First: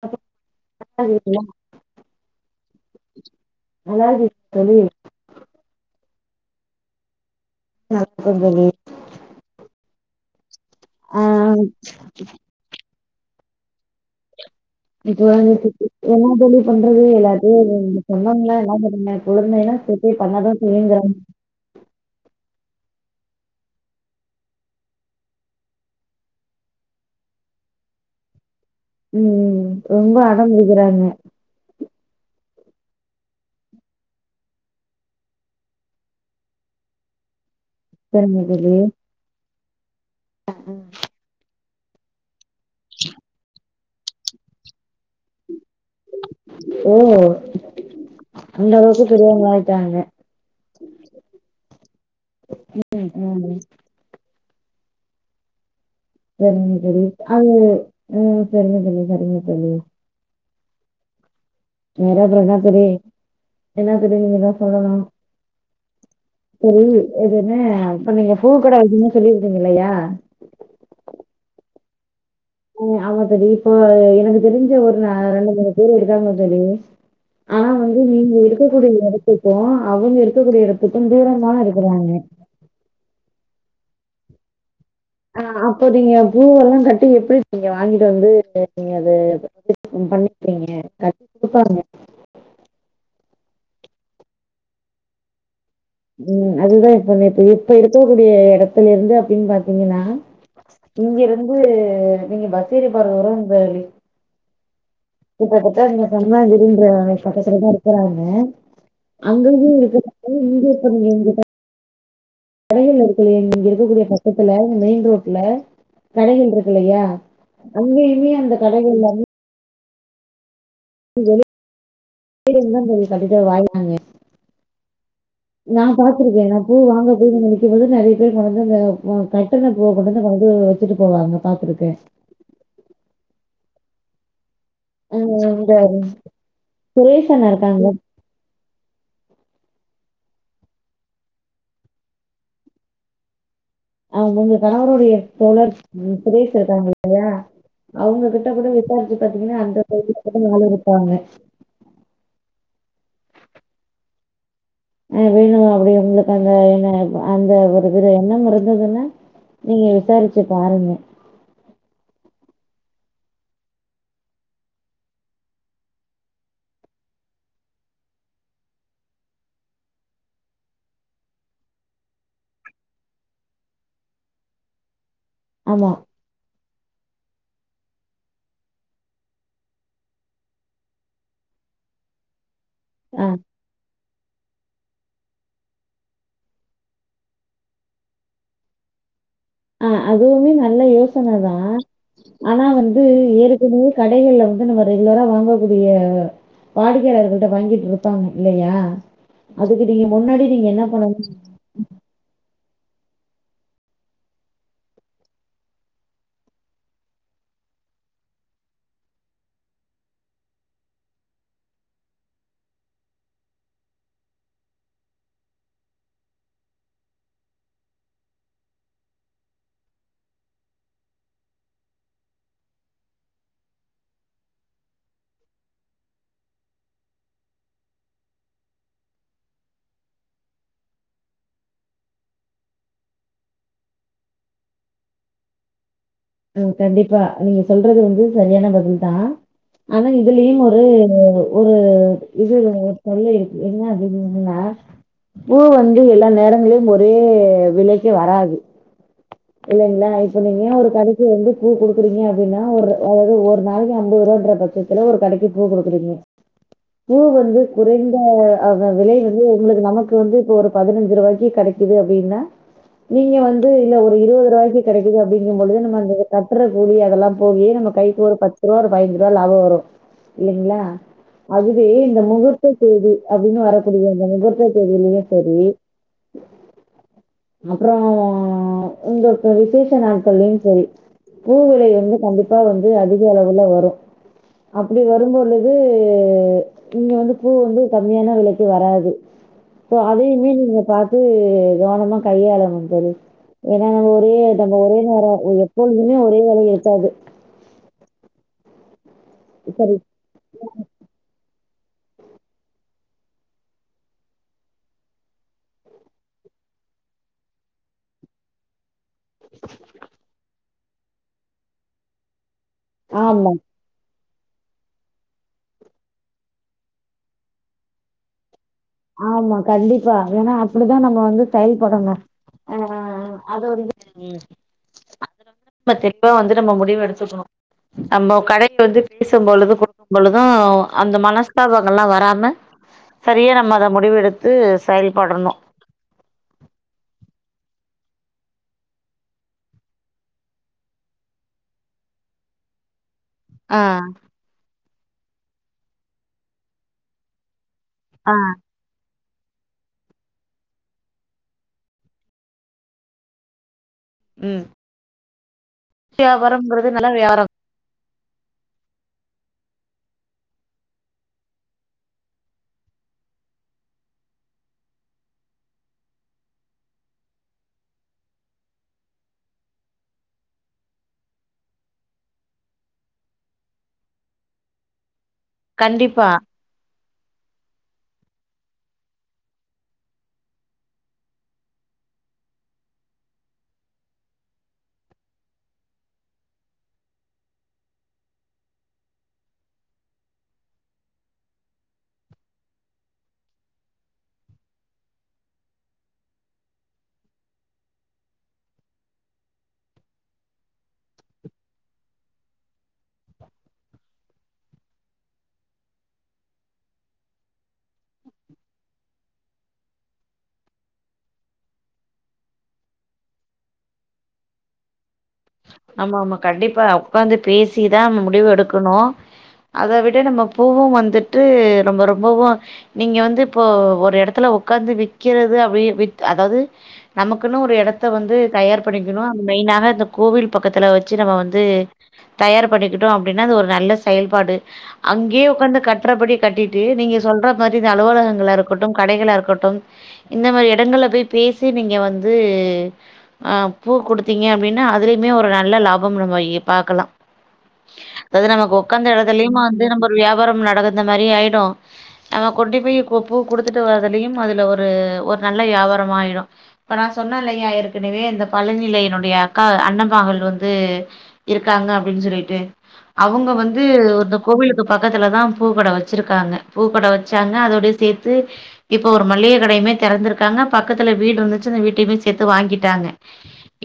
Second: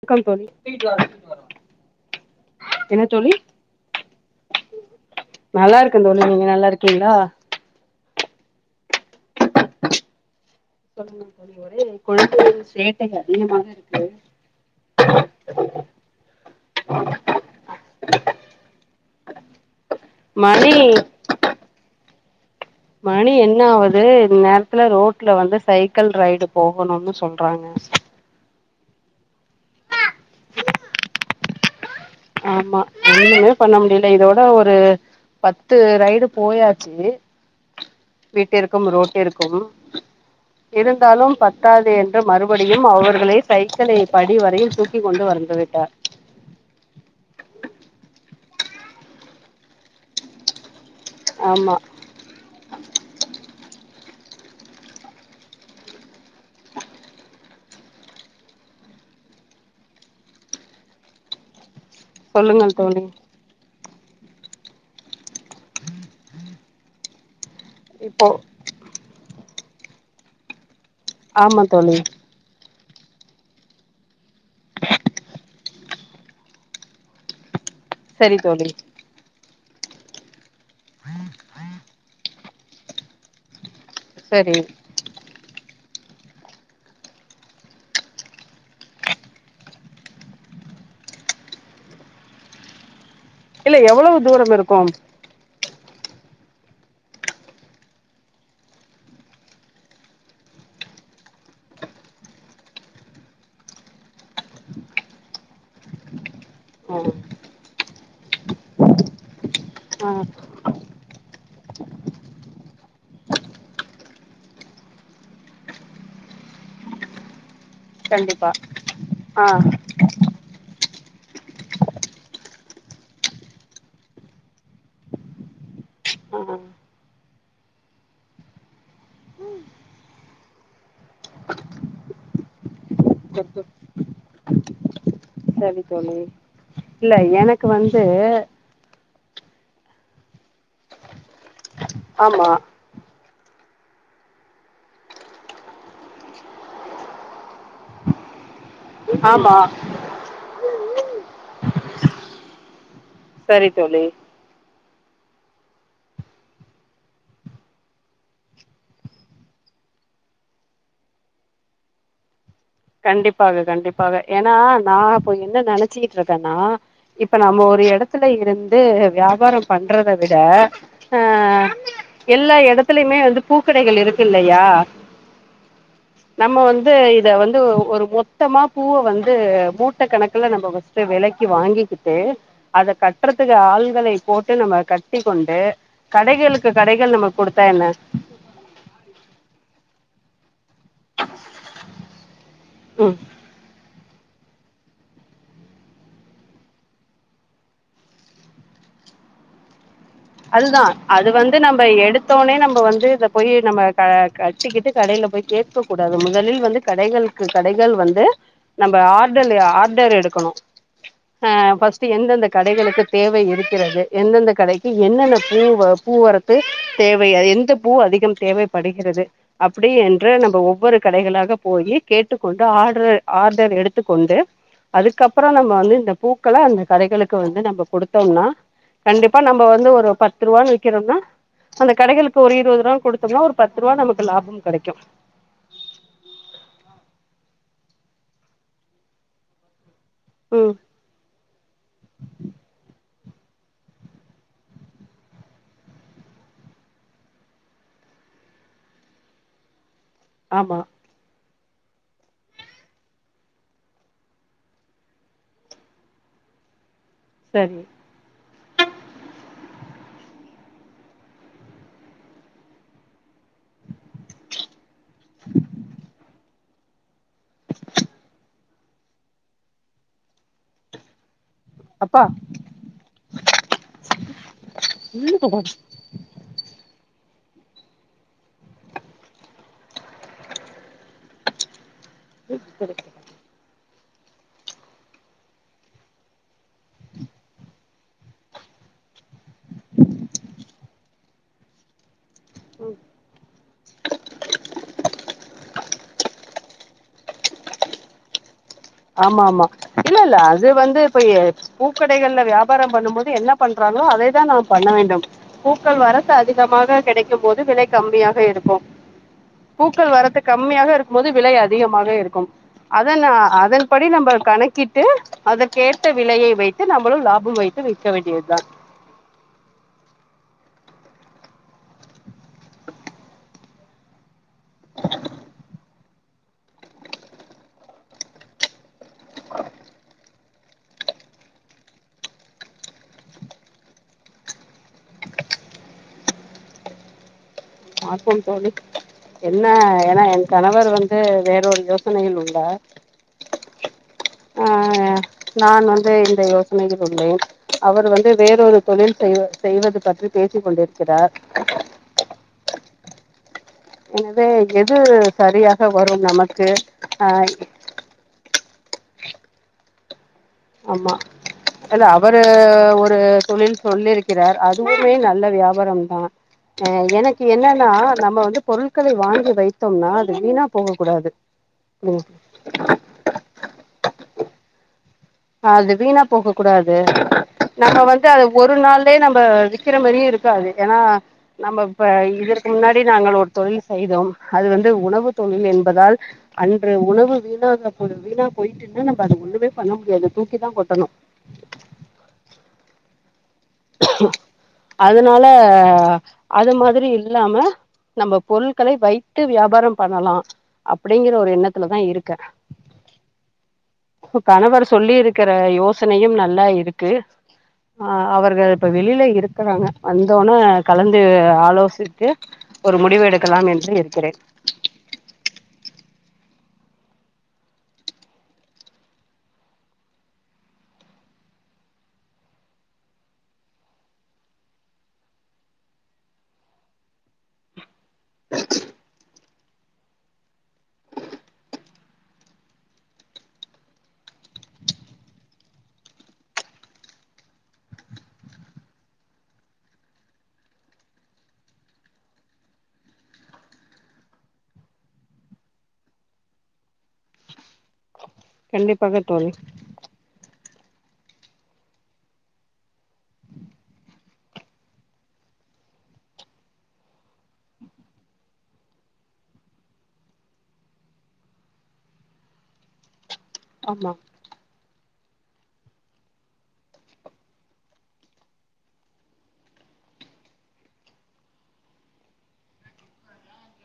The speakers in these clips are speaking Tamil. வெல்கம் தோழி என்ன அழாதிங்க தோழி நல்லாருக்கே தோழி நீங்க நல்லா இருக்கீங்களா நல்லாருக்க தோழி தோழி ஆ இங்க ஒரே குழந்தைக சேட்டைகள் அதிகமாக இருக்கு இப்ப வந்து [inaudible] என்னா தோழி பண்றது எல்லாத்தையு சொன்னாங்களா என்ன பண்றது பொறுமைலா சே இப்பயே பண்ணாதா மணி செய்யுங்கிறாங்க மணி என்ன ஆவுது இந்நேரத்துல ரோட்ல வந்து சைக்கிள் ரைடு போகணும்னு சொல்றாங்க ம் ரொம்ப அடம்புடிக்கிறாங்க ஆமா ஒன்னுமே பண்ண முடியல இதோட ஒரு பத்து ரைடு போயாச்சு சரிங்க தோழி வீட்டிற்கும் ரோட்டிர்க்கும் இருந்தாலும் பத்தாது என்று மறுபடியும் அவர்களை சைக்கிளை படி வரையில் தூக்கிக் கொண்டு வந்துவிட்டார் ஓ அந்தளவுக்கு பெரியவங்காளாயிட்டாங்க ஆமா ம் ம் சரிங்க தோழி அது ஆ சரிங்க தோழி சரிங்க தோழி வேற அப்ற என்ன தோழி என்ன தோழி நீங்க தா சொல்லணு சரி இது என்ன அப்ப இப்போ நீங்க பூ கட வச்சிருந்தீங்கன் சொல்லிருந்தீங்க இல்லையா ஆமா தோழி ம் ஆமா தோழி இப்போ எனக்கு தெரிஞ்ச ஒரு நா ரெண்டு மூணு பேர் இருக்காங்க தோழி ஆனா வந்து நீங்க சரி தோழி இருக்கக்கூடிய எடத்துக்கும் அவங்க இருக்கக்கூடிய எடத்துக்கும் துரமா இருக்குறாங்க சரி ஆ அப்போ நீங்க பூவெல்லா கட்டி எப்டி நீங்க வாங்கிட்டு வந்து நீங்க அத பண்ணிக்கிறீங்க கட்டி குடுப்பாங்க இல்ல எவ்வளவு தூரம் இருக்கும் ம் அதுதா இப்ப இப்ப இப்ப இருக்கக்கூடிய இடத்துல இருந்து அப்டின்னு பாத்தீங்கன்னா இங்க இருந்து நீங்க பஸ் ஏறி போறது வர இந்த கிட்டதட்ட இந்த பங்கா வீடு ம் அதுக்கு பக்கத்துலதா இருக்குறாங்க அங்கயே ஆ இருக்கறனால இங்க இப்ப நீங்க எங்க கடைகள் இருக்கு இல்லையா இங்க இருக்கக்கூடிய பக்கத்துல மெயின் ரோட்ல கடைகள் இருக்கு இல்லையா அங்கயுமே கண்டிப்பா அந்த கடைகள் எல்லாமே ஆ [inaudible] தோழி கண்டிப்பா வாழ்வாங்க நா ஆ பாத்துருக்கே நா பூ வாங்க போகும் பொழுது நெறைய பேர் கொழந்த அந்த கட்டுன பூவ கொண்டுந்து கொழந்தக வித்துட்டு போவாங்க பாத்துருக்கே தப் தப் அ இந்த சரி தோழி இல்ல சுரேஷ் அண்ணா எனக்கு இருக்காங்கல்ல வந்து ஆமா ஆ உங்க கணவருடைய தோழர் சுரேஷ் இருக்காங்க இல்லையா அவங்க கிட்ட கூட தோழருக்கு ஆமா பாத்தீங்கன்னா அந்த வயதுல தா அவுங்களு இருப்பாங்க சரி தோழி அது வேணுமா அப்டி உங்களுக்கு அந்த என்ன அந்த ஒரு எண்ணம் இருந்ததுன்னா நீங்க விசாரிச்சி பாருங்க கண்டிப்பாக கண்டிப்பாக ஏன்னா நா இப்ப என்ன நெனைச்சிக்கிட்டு இருக்கேன்னா இப்ப நம்ம ஒரு எடத்துல இருந்து வியாபாரம் பண்றத விட ஆ எல்லா இடத்துலயுமே வந்து பூக்கடைகள் இருக்கு இல்லையா ஆமா நம்ம வந்து இத வந் து ஒரு மொத்தமா பூவ வந்து மூட்டை கணக்குல நம்ம ஃபர்ஸ்ட் வெலக்கி வாங்கிக்கிட்டு அத ஆ. கட்டுறதுக்கு ஆள்களை போட்டு நம்ம கட்டிக் கொண்டு கடைகளுக்கு கடைகள் நம்ம குடுத்தா என்ன ஆ அதுவுமே நல்ல யோசனை தா ஆனா வந்து ம் ஏற்கனவே கடைகள்ல வந்து நம்ம ரெகுலரா வாங்கக்கூடிய வாடிக்கையாளர்கிட்ட வாங்கிட்டு இருப்பாங்க இல்லையா அதுக்கு நீங்க முன்னாடி நீங்க என்ன அதுதா பண்ணனு அது வந்து நம்ம எடுத்த ஒன்னே நம்ம வந்து இத போய் நம்ம கட்டிக்கிட்டு கடேல போய் கேக்க கூடாது முதலில் வந்து கடைகளுக்கு கடைகள் வந்து நம்ம ஆர்டல் ஆர்டர் எடுக்கணு ஆ ஃபர்ஸ்ட் எந்தெந்த கடைகளுக்கு தேவை இருக்கிறது எந்தெந்த கடைக் கி என்னென்ன பூ பூவரத்து தேவை எந்த பூ அதிகம் தேவைப்படுகிறது அப்டி என்று நம்ம ஒவ்வொரு கடைகளாக போயி கேட்டுக்கொண்டு ஆடர் ஆர்டர் எடுத்துக்கொண்டு அதுக்கப்றோ நம்ம வந்து இந்த பூக்களை அந்த கடைகளுக்கு வந்து நம்ம குடுத்தோம்னா கண்டிப்பா நம் ம வந்து ஒரு பத்து ரூவான்னு விக்கிறோன்னா அந்த கடைகளுக்கு ஒரு இருபது ரூபான்னு குடுத்தோம்னா ஒரு பத்துருபா நமக்கு லாபம் கெடைக்கு ம் கண்டிப்பா நீங்க சொல்றது வந்து சரியான பதில் தா ஆனா இதுலயு ம் ஒரு ஒரு இது தொல்ல இருக்கு என்ன அப்டின்னீங்கன்னா பூ வந்து எல்லா நேரங்களிலு ஒரே விலைக்கு வராது இல்லைங்களா இப்ப நீங்களே ஆமா ஒரு கடைக்கி பூ வந்து பூ குடுக்குறீங்க அப்டின்னா ஒரு அதாவது ஒரு நாளைக்கு அம்பது ரூவான்ற பட்சத்துல ஒரு கடைக்கு பூ குடுக்குறீங்க பூ வந்து சரி குறைந் அது அந்த விலை வந்து உங்களுக்கு நமக்கு வந்து இப்ப ஒரு பதினஞ்சு ரூபாய்க்கு கெடைக்குது அப்டின்னா நீங்க வந்து இல்ல ஒரு இருபது ரூவாய்க்கு கெடைக்குது அப்படிங்கும்பொழுது நம்ம அந்த கட்டுற கூலி அதெல்லா போயி நம்ம கைக்கு ஒரு பத் து ரூவா ஒரு பயிஞ்சு ரூவா லாப வரு இல்லைங்களா அதுவே இந்த அப்பா முகூர்த்த தேதி அப்டின்னு வரக்கூடிய இந்த முகூர்த்த தேதியிலயு செரி அப்றோ இந்த இப்ப விசேஷ நாட்களயு செரி பூ விலை வந்து கண்டிப்பா வந்து அதி க அளவுல வரு அப்டி வரு பொழுது இங்க வந்து பூ வந்து கம்மியான வெலை க்கு வராது சோ அதையுமே நீங்க பாத்து கவனமா கையாளணு தோழி ஏனா நம்ம ஒரே டைம்ல ஒரே நேரோ எப்பொழுதுமே ஒரே வெலய இருக்காது ஆமா ஆமா சரி இல்ல இல்ல அது வந்து இப்பயே பூக்கடைகள வியாபார பண்ணு போது என்ன பண்றாங்களோ அதைதா நா பண்ண வேண்டும் பூக்கள் வரத்து அதிகமாக கெடைக்கு போது விலை கம்மியாக இருக்கு பூக்கள் வரத்து கம்மியாக இருக்கு போது விலை அதிகமாக இருக்கும் அதன் ஆ ஆமா, அதன் படி நம்ப கணக்கிட்டு அதற்கேத்த விலையை வைத்து நம்மளு லாபம் வைத்து விற்க வேண்டியதுதா ஆமா கண்டிப்பா ஏனா அப்டிதான் நம்ம வந்து செயல்படணு ஆ அது ஒரு இது த தெளிவா வந்து நம்ம முடிவு எடுத்துக்கணு நம்மோ கடை வந்து பேசு பொழுது குடுக்கு பொழுது து அந்த மனஸ்தாபங்கள் ல்லா வராம சரியா நம் நம் அத முடிவெடுத்து செயல்படணு ஆ ட்டு தோழி என்ன ஏனா என் கணவர் வந்து வேறொரு யோசனையில் உள்ளார் ஆ ஆ நான் வந்து இந்த யோசனையில் உள்ளேன் அவர் வந்து ஆ, வேறொரு தொழில் செய்வ செய்வது பற்றி பேசி கொண்டிருக்கிறார் எனவே ம். எது சரியாக வரும் நமக்கு வியாபாரம்ங்கிறது நல்ல அ வியாபாரம். ஆமா அல்ல அவரு ஒரு தொழில் சொல்லிருக்கிறார் அதுவுமே நல்ல வியாபாரம் தா அ எனக்கு என்னன்னா நம்ம வந்து பொருட்கள வாங்கி வைத்தோம்னா அது வீணா போக கூடாது ம் ஆ அது வீணா கண்டிப்பா. போக கூடாது நம்ம வந்து அத ஒரு நாள்லயே நம்ப விக்கிற மாரியே இருக்காது ஏனா நம்ம இப்ப இதற்கு முன்னாடி நாங்கள் ஒரு தொழில் செய்தோம் அது வந்து உணவு தொழில் என்பதால் அன்று உணவு வீணாகற பொழுது வீணா போயிட்டுன்னா நம்ம அத ஒண்ணுமே பண்ண முடியாது தூக்கி தா கொட்டணு அதனால அது மாதிரி இல்லாம நம்ம பொருட்களை வைத்து வியாபார பண்ணலா அப்டிங்கற ஒரு எண்ணத்துலதா இருக்கே இப்ப கணவர் சொல்லி இருக்கிற யோசனையு நல்லா இருக்கு ஆ அவர்கள் இப்ப வெளில இருக்குறாங்க வந்தோன கலந்து ஆலோசித்து ஒரு முடிவு எடுக்கலாம் என்று இருக்கிறே ஆமா ஆமா கண்டிப்பா உக்காந்து பேசிதா நம்ம முடிவு எடுக்கணு அத விட நம்ம பூவு வந்துட்டு ரொம்ப ரொம்பவு நீங்க வந்து இப்போ ஒரு எடத்துல உக்காந்து விக்கிறது அப்டி வித் அதாவ்து நமக்குன்னு ஒரு எடத்த வந்து தயார் பண்ணிக்குணு அது மெயின்னான அந்த கோவில் பக்கத்துல வச்சு நம்ம வந்து தயார் பண்ணிக்கிட்டோ அப்டின்னா அது ஒரு நல்ல செயல்பாடு அங்யே உக்காந்து கட்றபடி கட்டிட்டு நீங்க சொல்ற மாரி இந்த அலுவலகங்களா இருக்கட்டு கடைகளா இருக்கட்டு இந்த மாரி எடங்கள்ல போய் பேசி நீங்க வந்து ஆ பூ குடுத்தீங்க அப்டினா அதுல் மே ஒரு நல்ல லாபோம் நம்மயி பாக்கலா அதாவ்து நமக்கு உக்காந்த கண்டிப்பாக தோழி எடத்துலுயு வந்து நம்ம வியாபாரோம் நடந்த மாரி ஆய்டு நம்ம கொண்டு போய் கு பூ குடுத்துட்டு வரலியும் அதுல ஒரு ஒரு நல்ல வியாபாரம் ஆய்டு இப்ப நா சொன்ன இல்லையா ஏற்கனவே இந்த பழனில என்னுடைய அக்கா அண்ண மகள் வந்து இருக்காங்க அப்டின் சொல்லிட்டு அவுங்க வந்து ஆமா இந்த கோவிலுக்கு பக்கத்துலதா பூக்கட வச்சிருக்காங்க பூக்கட வச்சாங்க அதோட சேத்து இப்போ ஒரு மளிக கடையுமே தெறந்திருக்காங்க பக்கத்துல வீடு இருந்துச்சு அந்த வீட்டையுமே சேத்து வாங்கிட்டாங்க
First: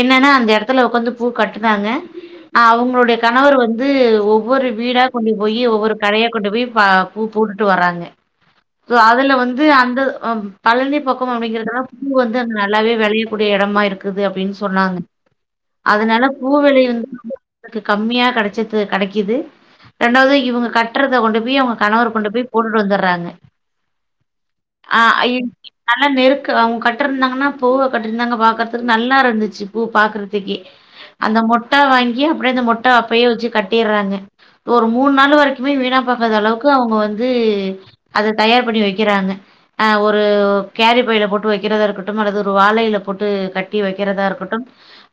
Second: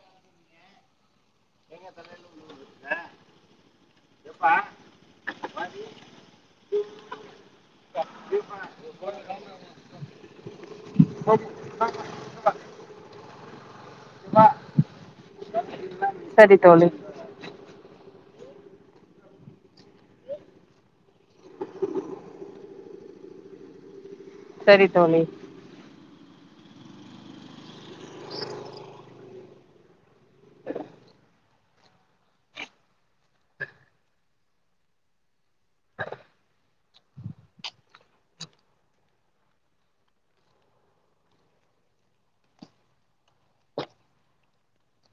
என்னனா அந்த எடத்துல உக்காந்து பூ கட்டுனாங்க அவுங்களுடைய கணவர் வந்து ஒவ்வொரு வீடா கொண்டு போயி ஒவ்வொரு கடையா கொண்டு போய் பா பூ போட்டுட்டு வராங்க சோ அதுல வந்து அந்த அ பழனி பக்கம் அப்டிங்கறதலா பூ வந்து அங்க நல்லாவே வெளைய கூடிய எடமா இருக்குது அப்டின் சொன்னாங்க அதுனால பூ சரி தோழி வெலையு வந்து கம்மியா கெடைச்சுட்ரு கடைக்குது ரெண்டாவ்து இவுங்க கட்றத கொண்டு போய் அவ்ங்க கணவர் கொண்டு போய் போட்டுட்டு வந்துர்றாங்க சரி ஆ தோழி என்க்கி நல்லா நெருக்கு அவ்ங்க கட்ருந்தாங்கனா பூவ கட்டிருந்தாங்க பாக்கறதுக்கு நல்லா இருந்துச்சு பூ பாக்கறதுக்கே அந்த மொட்டா வாங்கி அப்டியே அந்த மொட்ட அப்டியே வச்சு கட்டிறாங்க ஒரு மூணு நாள் வரைக்குமே வீணா போகாத அளவுக்கு அவுங்க வந்து அத தயார் பண்ணி வைக்கிறாங்க ஆ ஒரு கேரி பைல போட்டு வைக்கிறதா இருக்கட்டும் அல்லது ஒரு வாழைல போட்டு கட்டி வைக்கிறதா இருக்கட்டு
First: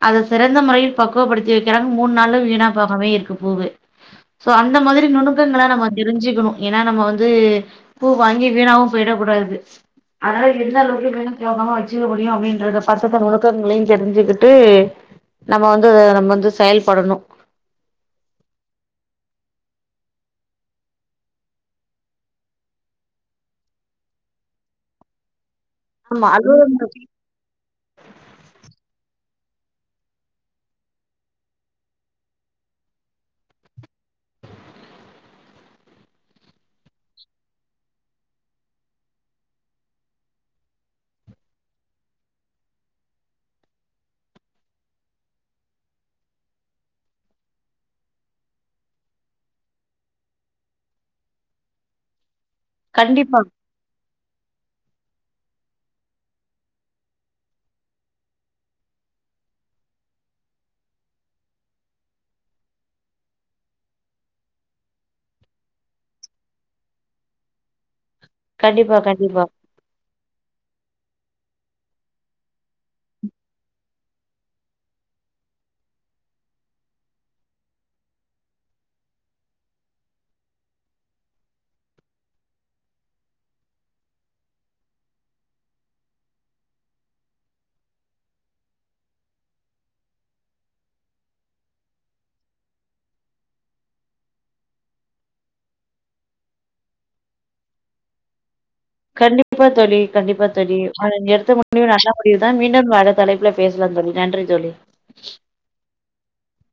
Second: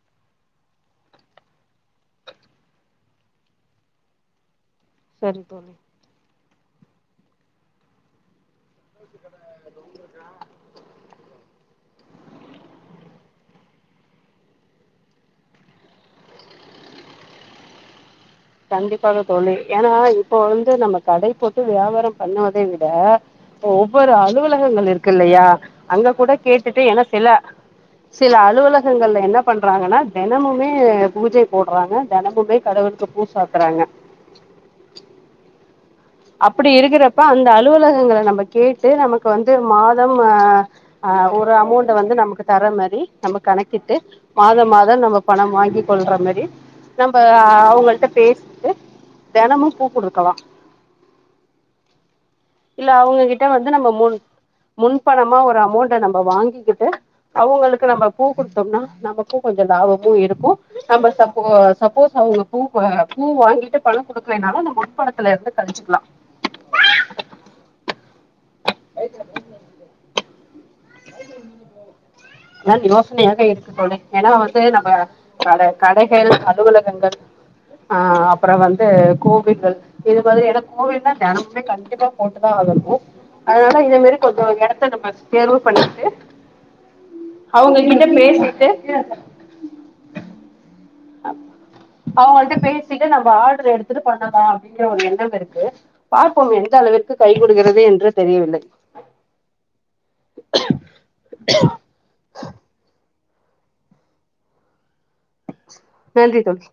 அத சிறந்த முறையில் பக்குவப்படுத்தி வைக்கிறாங்க மூணு நாளு வீணா போகாம்லே இருக்கு பூவு சோ அந்த மாதிரி சரி நுனுக்கங்ள தோழி நம்ம தெரிஞ்சுக்குணு ஏனா நம்ம வந்து பூ வாங்கி வீணாவு போய்ட கூடாது அதுனால எந்த அளவுக்கு வீன்போகாம வச்சுக்க முடியு அப்டின்றத பக்குவத்த நுனுக்கங்களையு தெரிஞ்சுக்கிட்டு நம்ம வந்து அத நம் வந்து செயல்படணு கண்டிப்பாக தோழி ஏனா இப்போ வந்து நம்ம கடை போட்டு வியாபாரோ பண்ணுவதை விட ஒவ்வொரு அலுவலகங்கள் இருக்கு இல்லயா அங்க ஆமா கூட அது கேட்டுட்டு ஏனா சில சில அலுவலகங்கள்ல என்ன பண்றாங்கனா தெனமுமே பூஜை போட்றாங்க தெனமுமே கடவுளுக்கு பூச தராங்க அப்புடி இருக்குறப்ப அந்த அலுவலகங்கள நம்ம கேட்டு நமக்கு வந்து மாதம் அ அ ஒரு அமோண்ட்ட வந்து நமக்கு தர மாரி நம்ம கணக்கிட்டு மாதோ மாதோ நம்ம பணம் வாங்கிக்கொள்ற மாதிரி நம்ப அவுங்கள்ட்ட பேசிட்டு தெனமு பூ குடுக்கலா இல்ல கண்டிப்பா அவுங்ககிட்ட வந்து நம்ம முன் முன்பணமா ஒரு அமோண்ட்ட நம்ம வாங்கிக்கிட்டு அவுங்களுக்கு நம்ம பூ குடுத்தோம்னா நமக்கு கொஞ்சோ லாபமு இருக்கு நம்ம சப்போ சப்போஸ் அவ்ங்க பூ க பூ வாங்கிட்டு பணோ குடுக்குலேனாலு அந்த முன் பணத்துல இருந்து கழிச்சுக்குலா கண்டிப்பா கண்டிப்பா [unintelligible] னால் யோசனையாக இருக்கு தோழி ஏன்னா வந்து நம்ப கட கடைகள் அலுவலகங்கள் அ அப்பறம் வந்து கோவில்கள் இது மாதிரி என்னா கோவில்னா தனமே கண்டிப்பா போட்டுதா ஆகணு அதனால இதே மாரி கொஞ்சோ எடத்த நம்ம பேரு பண்ணிட்டு அவங்க கிட்ட பேசிட்டு அவங்கல்ட பேசிட்டு நம்ப ஆர்டர் எடுத்துட்டு பண்ணலா அப்படிங்கற ஒரு எண்ணம் இருக்கு பாப்போம் எந்த அளவிற்கு கை கொடுகிறது என்று தெரியவில்லை கண்டிப்பா தோழி கண்டிப்பா தோழி ஆனா நீ எடுத்த முவு நல்லா முடிவுதான் மீண்டும் வேற தலைப்புல பேஸ்லா தோழி நன்றி தோழி நன்றி தோழி